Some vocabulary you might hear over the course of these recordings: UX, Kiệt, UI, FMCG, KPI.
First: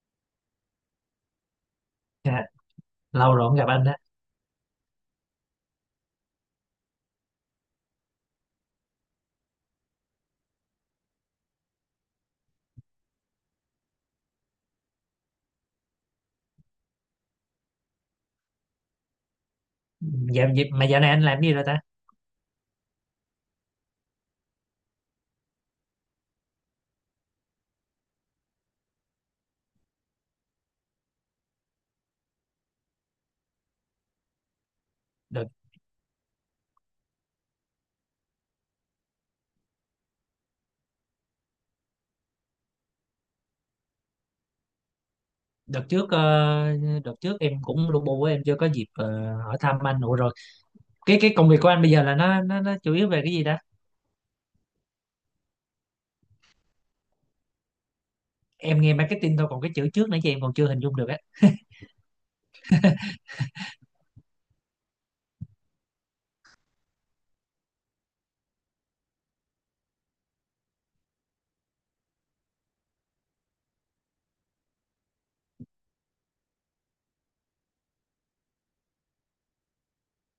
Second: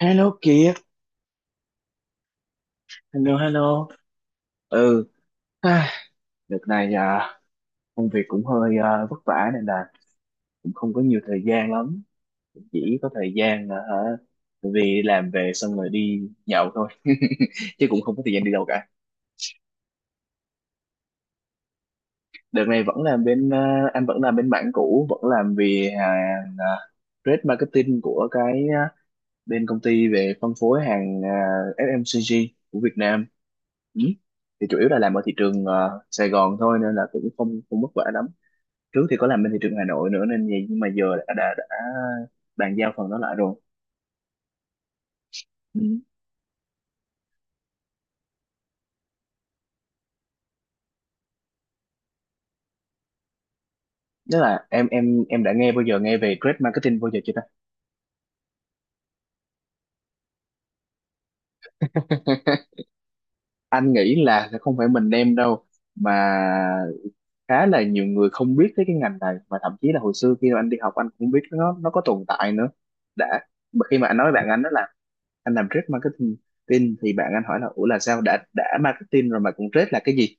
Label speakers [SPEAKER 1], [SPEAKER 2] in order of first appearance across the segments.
[SPEAKER 1] Hello Kiệt,
[SPEAKER 2] Dạ, lâu
[SPEAKER 1] hello
[SPEAKER 2] rồi không gặp anh
[SPEAKER 1] hello.
[SPEAKER 2] đó.
[SPEAKER 1] Ừ, à, đợt này công việc cũng hơi vất vả nên là cũng không có nhiều thời gian lắm. Chỉ có thời gian là hả, vì làm về xong rồi đi nhậu thôi, chứ cũng không có thời gian đi đâu cả.
[SPEAKER 2] Dạo dịp mà dạo này anh làm gì rồi ta?
[SPEAKER 1] Đợt này vẫn làm bên, anh vẫn làm bên mảng cũ, vẫn làm về hàng trade marketing của cái bên công ty về phân phối hàng FMCG của Việt Nam. Ừ. Thì chủ yếu là làm ở thị
[SPEAKER 2] Đợt
[SPEAKER 1] trường Sài Gòn thôi nên là cũng không không vất vả lắm. Trước thì có làm bên thị trường Hà Nội nữa nên vậy, nhưng mà giờ đã bàn giao phần đó lại rồi.
[SPEAKER 2] đợt
[SPEAKER 1] Ừ.
[SPEAKER 2] trước đợt trước em cũng lu bu á, em chưa có dịp hỏi thăm anh nữa rồi. Cái công việc của anh bây giờ là nó chủ yếu về cái gì ta?
[SPEAKER 1] Tức là em đã nghe bao giờ nghe về trade marketing bao giờ chưa ta?
[SPEAKER 2] Em nghe marketing thôi, còn cái chữ trước nãy giờ em còn chưa hình dung được á.
[SPEAKER 1] Anh nghĩ là sẽ không phải mình đem đâu, mà khá là nhiều người không biết tới cái ngành này, và thậm chí là hồi xưa khi mà anh đi học anh cũng biết nó có tồn tại nữa. đã mà khi mà anh nói với bạn anh đó là anh làm trade marketing tin, thì bạn anh hỏi là ủa là sao đã marketing rồi mà cũng trade là cái gì?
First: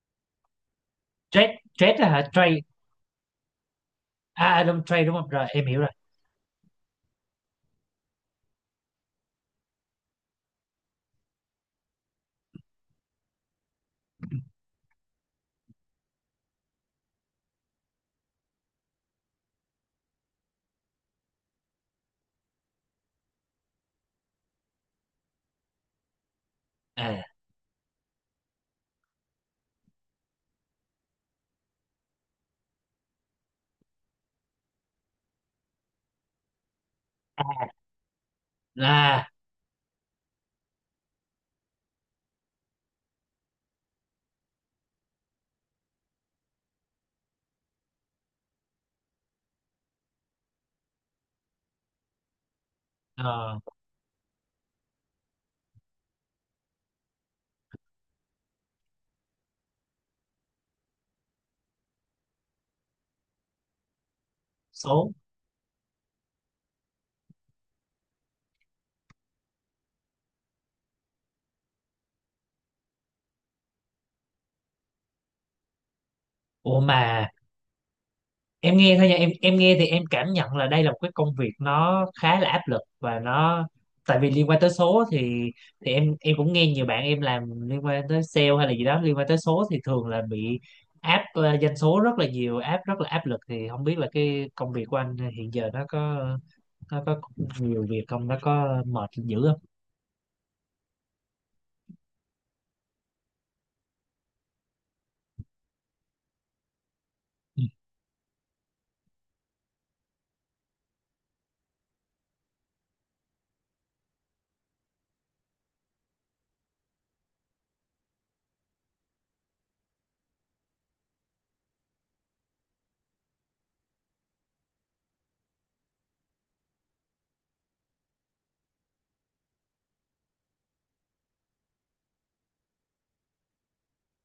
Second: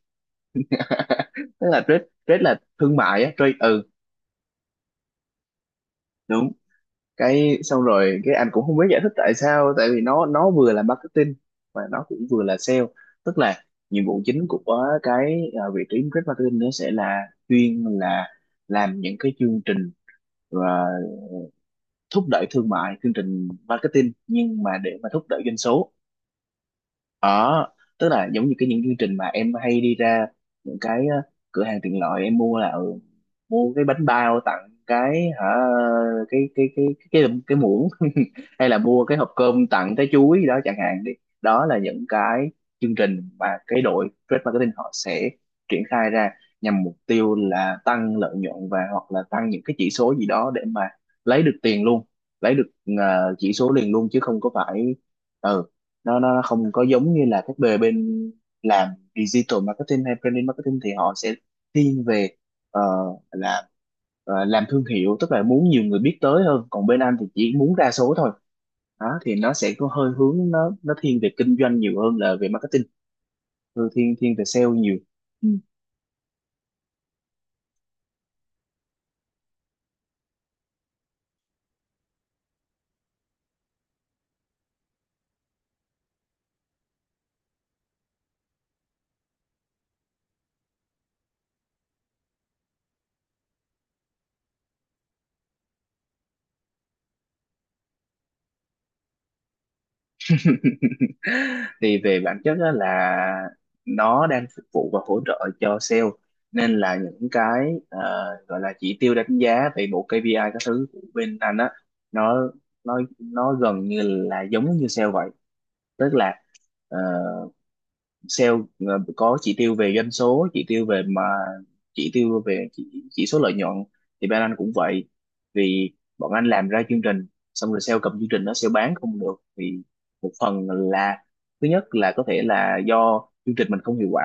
[SPEAKER 2] Trade
[SPEAKER 1] Tức là
[SPEAKER 2] trade
[SPEAKER 1] trade
[SPEAKER 2] á hả?
[SPEAKER 1] trade là
[SPEAKER 2] Trade
[SPEAKER 1] thương mại á, trade. Ừ,
[SPEAKER 2] à à, đúng trade đúng không? Rồi em hiểu rồi.
[SPEAKER 1] đúng. Cái xong rồi cái anh cũng không biết giải thích tại sao, tại vì nó vừa là marketing và nó cũng vừa là sale. Tức là nhiệm vụ chính của cái vị trí trade marketing nó sẽ là chuyên là làm những cái chương trình và thúc đẩy thương mại, chương trình marketing nhưng mà để mà thúc đẩy doanh số.
[SPEAKER 2] À
[SPEAKER 1] Đó, tức là giống như cái những chương trình mà em hay đi ra những cái cửa hàng tiện lợi em mua là mua cái bánh bao tặng cái hả cái cái cái cái muỗng. Hay là mua cái hộp
[SPEAKER 2] là
[SPEAKER 1] cơm tặng trái chuối đó chẳng hạn đi. Đó là những cái chương trình mà cái đội trade marketing họ sẽ triển khai ra nhằm mục tiêu là tăng lợi nhuận và hoặc là tăng những cái chỉ số gì đó để mà lấy được tiền luôn, lấy được chỉ
[SPEAKER 2] ờ,
[SPEAKER 1] số liền luôn chứ không có phải. Ừ, nó không có giống như là các bề bên làm digital marketing hay branding marketing thì họ sẽ thiên về ờ, làm làm thương
[SPEAKER 2] số.
[SPEAKER 1] hiệu, tức là muốn nhiều người biết tới hơn, còn bên anh thì chỉ muốn ra số thôi. Đó thì nó sẽ có hơi hướng nó thiên về kinh doanh nhiều hơn là về marketing. Ừ, thiên thiên về sale nhiều.
[SPEAKER 2] Ủa mà em nghe thôi nha, em nghe thì em cảm nhận là đây là một cái công việc nó khá là áp lực, và nó tại vì liên quan tới số thì thì em cũng nghe nhiều bạn em làm liên quan tới sale hay là gì đó liên quan tới số thì thường là bị áp doanh số rất là nhiều, áp rất là áp lực. Thì không biết là cái công việc của anh hiện giờ nó có nhiều việc không, nó có mệt dữ không?
[SPEAKER 1] Thì về bản chất á là nó đang phục vụ và hỗ trợ cho sale, nên là những cái gọi là chỉ tiêu đánh giá về bộ KPI các thứ của bên anh á, nó nó gần như là giống như sale vậy. Tức là ờ, sale có chỉ tiêu về doanh số, chỉ tiêu về mà chỉ tiêu về chỉ số lợi nhuận, thì bên anh cũng vậy. Vì bọn anh làm ra chương trình xong rồi sale cầm chương trình nó sale bán không được thì một phần là thứ nhất là có thể là do chương trình mình không hiệu quả,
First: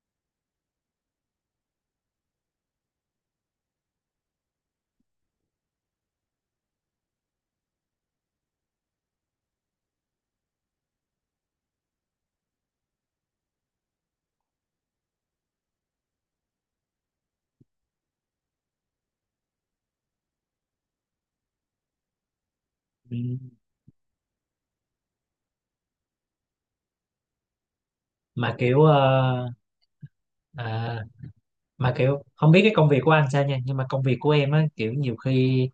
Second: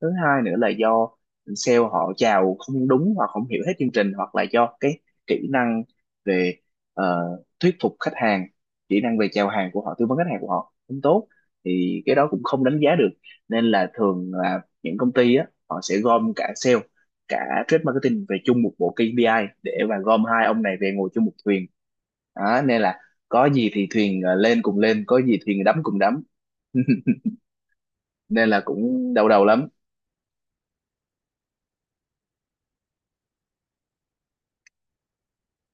[SPEAKER 1] thứ hai nữa là do sale họ chào không đúng hoặc không hiểu hết chương trình, hoặc là do cái kỹ năng về ờ, thuyết phục khách hàng, kỹ năng về chào hàng của họ, tư vấn khách hàng của họ không tốt thì cái đó cũng không đánh giá được. Nên là thường là những công ty á họ sẽ gom cả sale cả trade marketing về chung một bộ KPI để mà gom hai ông này về ngồi chung một thuyền. Đó, nên là
[SPEAKER 2] Ừ,
[SPEAKER 1] có gì thì thuyền lên cùng lên, có gì thuyền đắm cùng đắm. Nên
[SPEAKER 2] mà
[SPEAKER 1] là cũng đau đầu lắm.
[SPEAKER 2] à, kiểu không biết cái công việc của anh sao nha, nhưng mà công việc của em á, kiểu nhiều khi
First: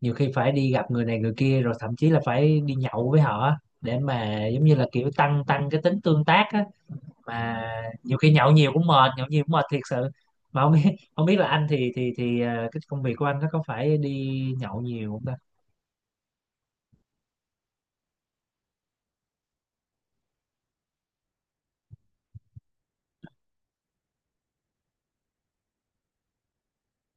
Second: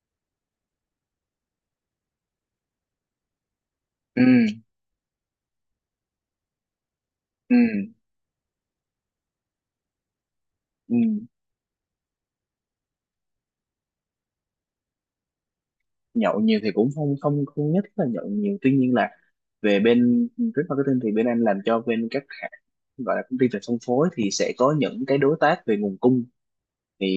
[SPEAKER 2] nhiều khi phải đi gặp người này người kia, rồi thậm chí là phải đi nhậu với họ á, để
[SPEAKER 1] Ừ,
[SPEAKER 2] mà giống như là kiểu tăng tăng cái tính tương tác á.
[SPEAKER 1] ừ,
[SPEAKER 2] Mà nhiều khi nhậu nhiều cũng mệt, nhậu nhiều cũng mệt thiệt sự. Mà không biết
[SPEAKER 1] ừ.
[SPEAKER 2] không biết là anh thì cái công việc của anh nó có phải đi nhậu nhiều không ta?
[SPEAKER 1] Nhậu nhiều thì cũng không không không nhất là nhậu nhiều, tuy nhiên là về bên trade marketing thì bên anh làm cho bên các hãng gọi là công ty về phân phối thì sẽ có những cái đối tác về nguồn cung, thì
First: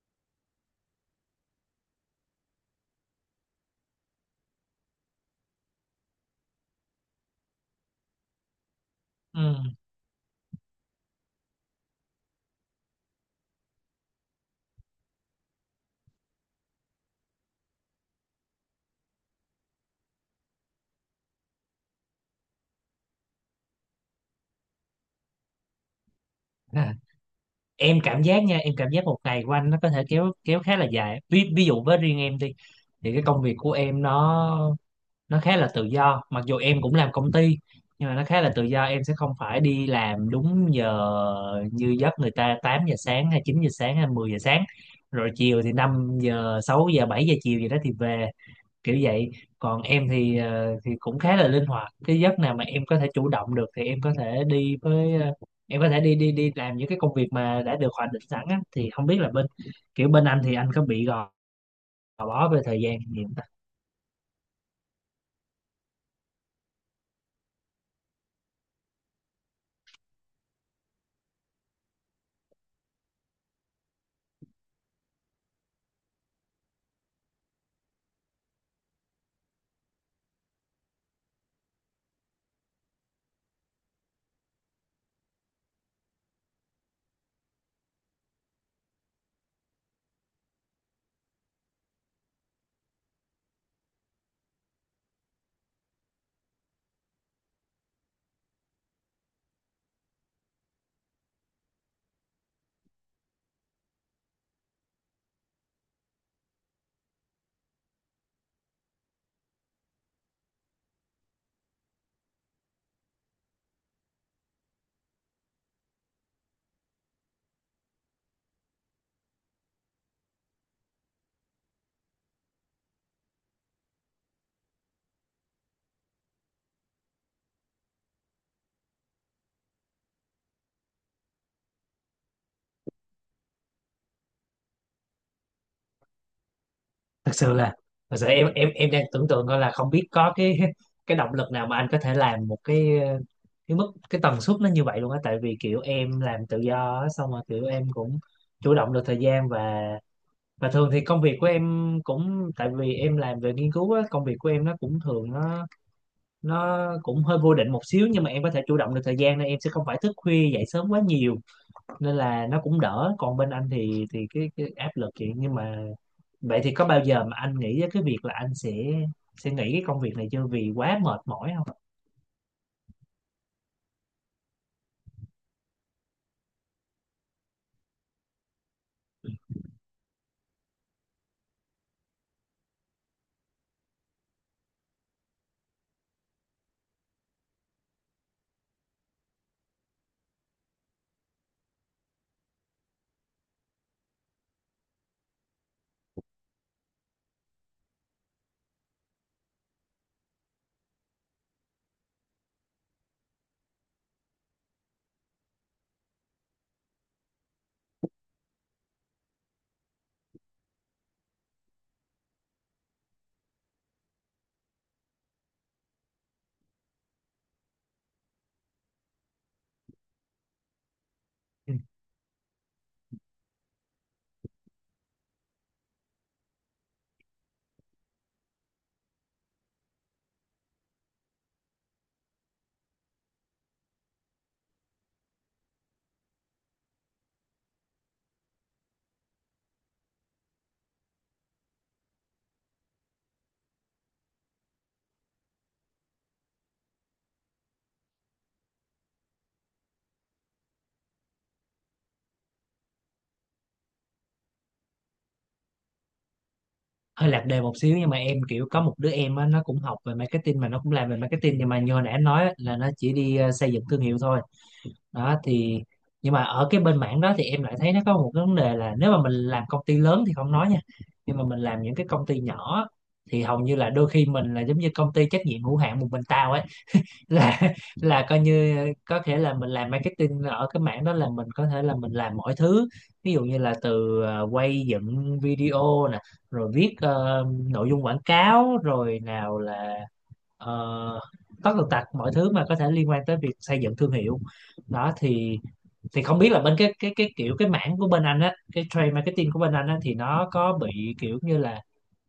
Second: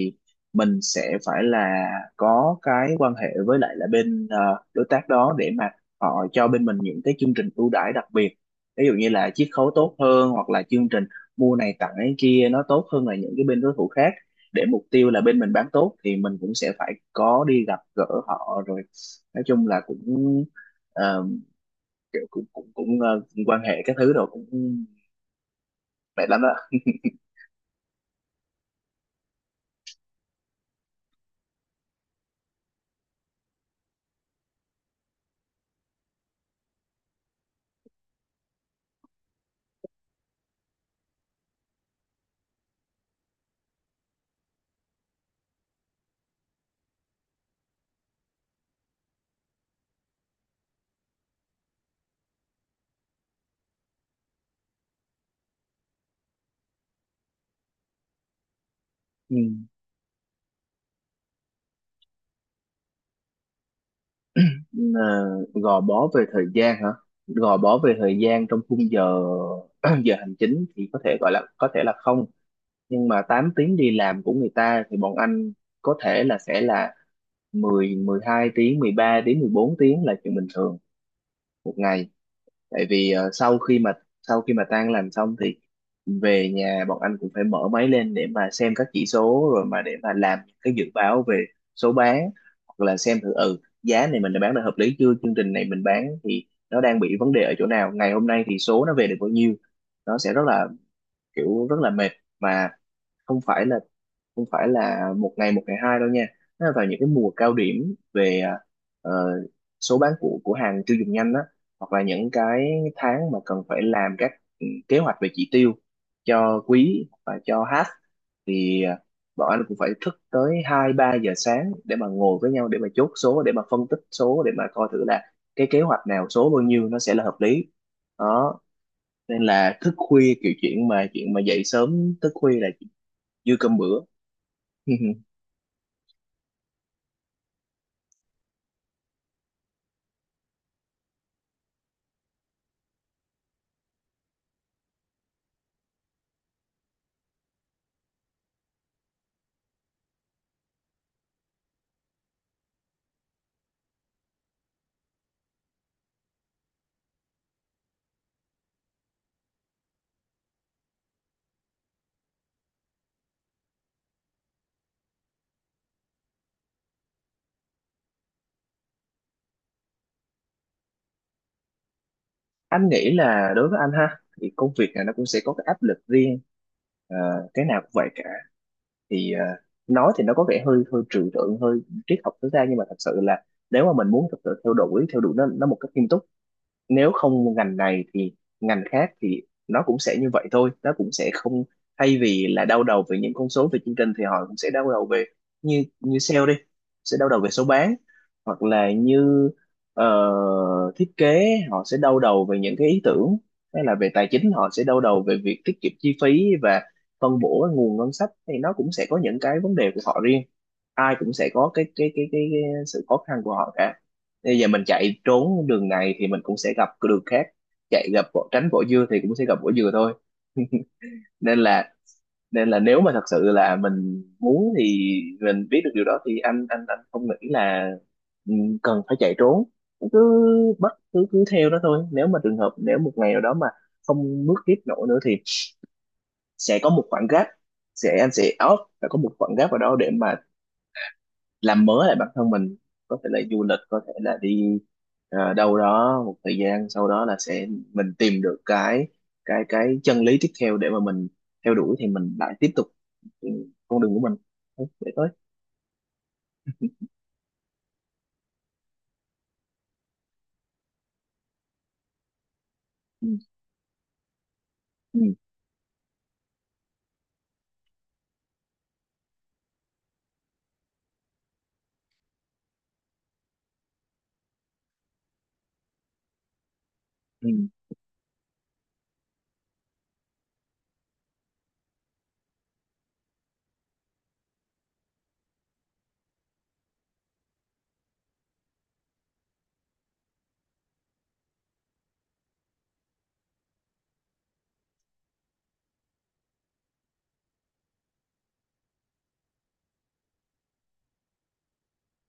[SPEAKER 1] mình sẽ phải là có cái quan hệ với lại là bên đối tác đó để mà họ cho bên mình những cái chương trình ưu đãi đặc biệt, ví dụ như là
[SPEAKER 2] Ừ,
[SPEAKER 1] chiết khấu tốt hơn hoặc là chương trình mua này tặng cái kia nó tốt hơn là những cái bên đối thủ khác, để mục tiêu là bên mình bán tốt thì mình cũng sẽ phải có đi gặp gỡ họ rồi. Nói chung là cũng ờ, kiểu cũng cũng cũng ờ, quan hệ các thứ rồi cũng mệt lắm đó.
[SPEAKER 2] à, em cảm giác nha, em cảm giác một ngày của anh nó có thể kéo kéo khá là dài. Ví ví dụ với riêng em đi, thì cái công việc của em nó khá là tự do, mặc dù em cũng làm công ty, nhưng mà nó khá là tự do. Em sẽ không phải đi làm đúng giờ như giấc người ta 8 giờ sáng, hay 9 giờ sáng, hay 10 giờ sáng, rồi chiều thì 5 giờ, 6 giờ, 7 giờ chiều gì đó thì về, kiểu vậy. Còn em thì thì cũng khá là linh hoạt, cái giấc nào mà em có thể chủ động được thì em có thể đi với em có thể đi đi đi làm những cái công việc mà đã được hoạch định sẵn á. Thì không biết là
[SPEAKER 1] Ừ.
[SPEAKER 2] bên anh thì anh có bị gò bó về thời gian gì không?
[SPEAKER 1] Ờ, gò bó về thời gian hả, gò bó về thời gian trong khung giờ giờ hành chính thì có thể gọi là có thể là không, nhưng mà 8 tiếng đi làm của người ta thì bọn anh có thể là sẽ là mười mười hai tiếng 13 đến bốn tiếng là chuyện bình thường một ngày. Tại vì sau khi mà tan làm xong thì về nhà bọn anh cũng phải mở máy lên để mà xem các chỉ số, rồi mà để mà làm những cái dự báo về số bán, hoặc là xem thử ừ giá này mình đã bán được hợp lý chưa, chương trình này mình bán thì nó đang bị vấn đề ở chỗ nào, ngày hôm nay thì số nó về được bao nhiêu. Nó sẽ rất là kiểu rất là mệt. Mà không phải là không phải là một ngày hai đâu nha, nó là vào những cái mùa cao điểm về ờ, số bán của hàng tiêu dùng nhanh á, hoặc là những cái tháng mà cần phải làm các kế hoạch về chỉ tiêu cho quý và cho half, thì bọn anh cũng phải thức tới hai ba giờ sáng để mà ngồi với nhau để mà chốt số, để mà phân tích số, để mà coi thử là cái kế hoạch nào số bao nhiêu nó sẽ là hợp lý. Đó, nên là thức khuya kiểu chuyện mà dậy sớm thức khuya là dư cơm bữa.
[SPEAKER 2] Thật sự là thật sự em đang tưởng tượng coi là không biết có cái cái động lực nào mà anh có thể làm một cái cái mức cái tần suất nó như vậy luôn á. Tại vì kiểu em làm tự do á, xong rồi kiểu em cũng chủ động được thời gian, và thường thì công việc của em cũng tại vì em làm về nghiên cứu á, công việc của em nó cũng hơi vô định một xíu, nhưng mà em có thể chủ động được thời gian nên em sẽ không phải thức khuya dậy sớm quá nhiều, nên là nó cũng đỡ. Còn bên anh thì cái áp lực vậy, nhưng mà vậy thì có bao giờ mà anh nghĩ đến cái việc là anh sẽ nghỉ cái công việc này chưa, vì quá mệt mỏi không?
[SPEAKER 1] Anh nghĩ là đối với anh ha thì công việc này nó cũng sẽ có cái áp lực riêng. Ờ, cái nào cũng vậy cả. Thì nói thì nó có vẻ hơi hơi trừu tượng hơi triết học tối đa, nhưng mà thật sự là nếu mà mình muốn thật sự theo đuổi nó một cách nghiêm túc, nếu không ngành này thì ngành khác thì nó cũng sẽ như vậy thôi, nó cũng sẽ không thay vì là đau đầu về những con số về chương trình thì họ cũng sẽ đau đầu về như như sale đi sẽ đau đầu về số bán, hoặc là như ờ, thiết kế họ sẽ đau đầu về những cái ý tưởng, hay là về tài chính họ sẽ đau đầu về việc tiết kiệm chi phí và phân bổ cái nguồn ngân sách, thì nó cũng sẽ có những cái vấn đề của họ riêng. Ai cũng sẽ có cái sự khó khăn của họ cả. Bây giờ mình chạy trốn đường này thì mình cũng sẽ gặp cái đường khác, chạy gặp vỏ, tránh vỏ dưa thì cũng sẽ gặp vỏ dừa thôi. nên
[SPEAKER 2] Ừ,
[SPEAKER 1] là Nên là nếu mà thật sự là mình muốn thì mình biết được điều đó thì anh không nghĩ là ừ, cần phải chạy trốn, cứ cứ cứ theo nó thôi. Nếu một ngày nào đó mà không bước tiếp nổi nữa thì sẽ có một khoảng gap, anh sẽ off và có một khoảng gap ở đó để mà làm mới lại bản thân mình, có thể là du lịch, có thể là đi đâu đó một thời gian, sau đó là sẽ mình tìm được cái chân lý tiếp theo để mà mình theo đuổi thì mình lại tiếp tục ừ, con đường của mình để tới.
[SPEAKER 2] hơi lạc đề một xíu, nhưng mà em kiểu có một đứa em á, nó cũng học về marketing mà nó cũng làm về marketing, nhưng mà như nãy em nói á, là nó chỉ
[SPEAKER 1] Ừ.
[SPEAKER 2] đi xây dựng thương hiệu thôi
[SPEAKER 1] Ừ.
[SPEAKER 2] đó. Thì nhưng mà ở cái bên mảng đó thì em lại thấy nó có một cái vấn đề là nếu mà mình làm công ty lớn thì không nói nha, nhưng mà mình làm những cái công ty nhỏ thì hầu như là đôi khi mình là giống như công ty trách nhiệm hữu hạn một mình tao á,
[SPEAKER 1] Ừ.
[SPEAKER 2] là là coi như có thể là mình làm marketing ở cái mảng đó là mình có thể là mình làm mọi thứ. Ví dụ như là từ quay dựng video nè, rồi viết nội dung quảng cáo, rồi nào là uh, tất tần tật mọi thứ mà có thể liên quan tới việc xây dựng thương hiệu đó. Thì không biết là bên cái mảng của bên anh á, cái trade marketing của bên anh á, thì nó có bị kiểu như là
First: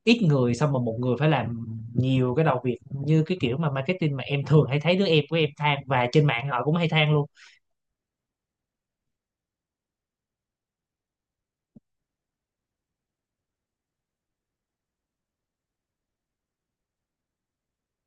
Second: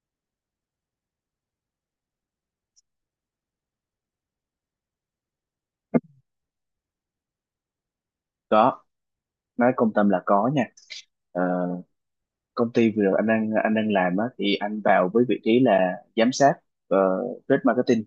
[SPEAKER 2] ít người, xong mà một người phải làm nhiều cái đầu việc như cái kiểu mà marketing mà em thường hay thấy đứa em của em than, và trên mạng họ cũng hay than luôn.
[SPEAKER 1] Có, nói công tâm là có nha. Ờ, công ty vừa rồi anh đang làm á, thì anh vào với vị trí là giám sát trade marketing,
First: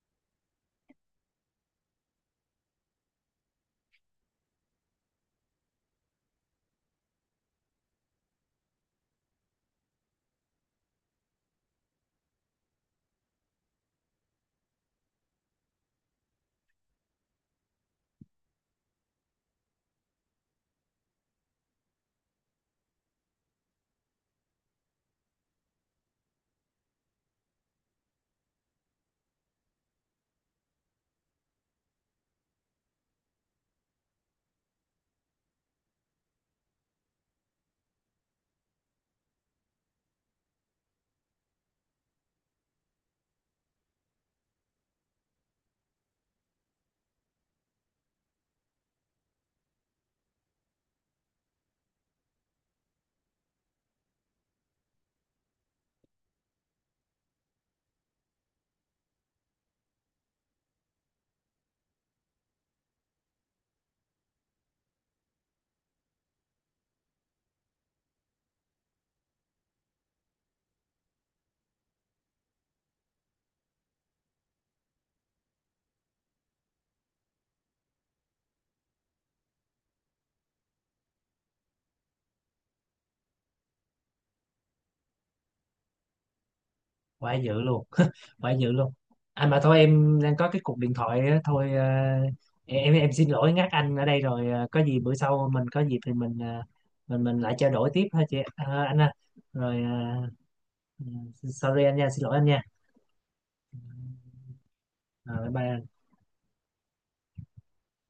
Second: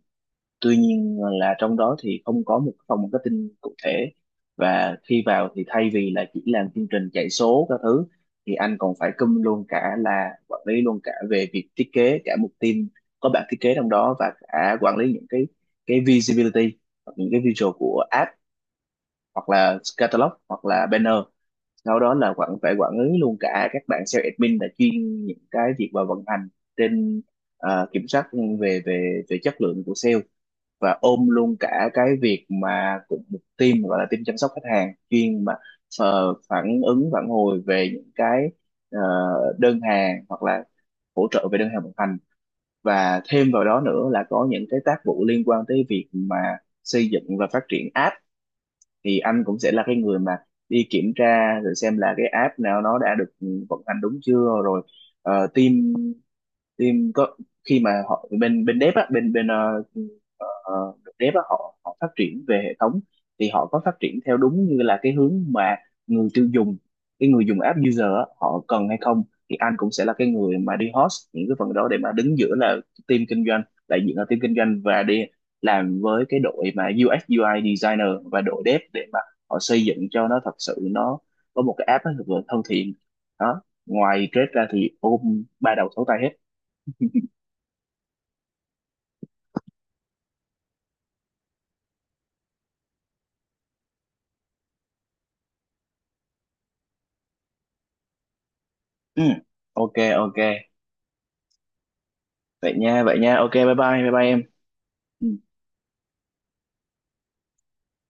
[SPEAKER 1] tuy nhiên là trong đó thì không có một phòng marketing cụ thể, và khi vào thì thay vì là chỉ làm chương trình chạy số các thứ thì anh còn phải cùm luôn cả là quản lý luôn cả về việc thiết kế cả một team có bạn thiết kế trong đó, và cả quản lý những cái visibility hoặc những cái visual của app, hoặc là catalog hoặc là banner. Sau đó là phải quản lý luôn cả các bạn sales admin là chuyên những cái việc và vận hành trên kiểm soát về về về chất lượng của sale, và ôm luôn cả cái việc mà cũng một team gọi là team chăm sóc khách hàng chuyên mà phản ứng phản hồi về những cái ờ, đơn hàng hoặc là hỗ trợ về đơn hàng vận hành. Và thêm vào đó nữa là có những cái tác vụ liên quan tới việc mà xây dựng và phát triển app, thì anh cũng sẽ là cái người mà đi kiểm tra rồi xem là cái app nào nó đã được vận hành đúng chưa. Rồi team team có khi mà họ bên bên dev á bên bên ờ, dev á, họ họ phát triển về hệ thống thì họ có phát triển theo đúng như là cái hướng mà người tiêu dùng cái người dùng app user á, họ cần hay không, thì anh cũng sẽ là cái người mà đi host những cái phần đó để mà đứng giữa là team kinh doanh đại diện là team kinh doanh, và đi làm với cái đội mà UX UI designer và đội dev để mà họ xây dựng cho nó thật sự nó có một cái app nó thật sự thân thiện. Đó, ngoài trade ra thì ôm ba đầu sáu tay hết.
[SPEAKER 2] Quá dữ luôn. Quá dữ luôn. Anh mà thôi em đang có cái cuộc điện thoại á, thôi em xin lỗi ngắt anh ở đây rồi. Ờ, có gì bữa sau mình có dịp thì mình mình lại trao đổi tiếp ha chị, anh ha.
[SPEAKER 1] Ừ.
[SPEAKER 2] Rồi
[SPEAKER 1] OK, OK.
[SPEAKER 2] ừ, sorry anh nha, xin lỗi anh nha.
[SPEAKER 1] Vậy nha, vậy nha, OK, bye bye bye bye em. Ừ.
[SPEAKER 2] Ờ, bye bye.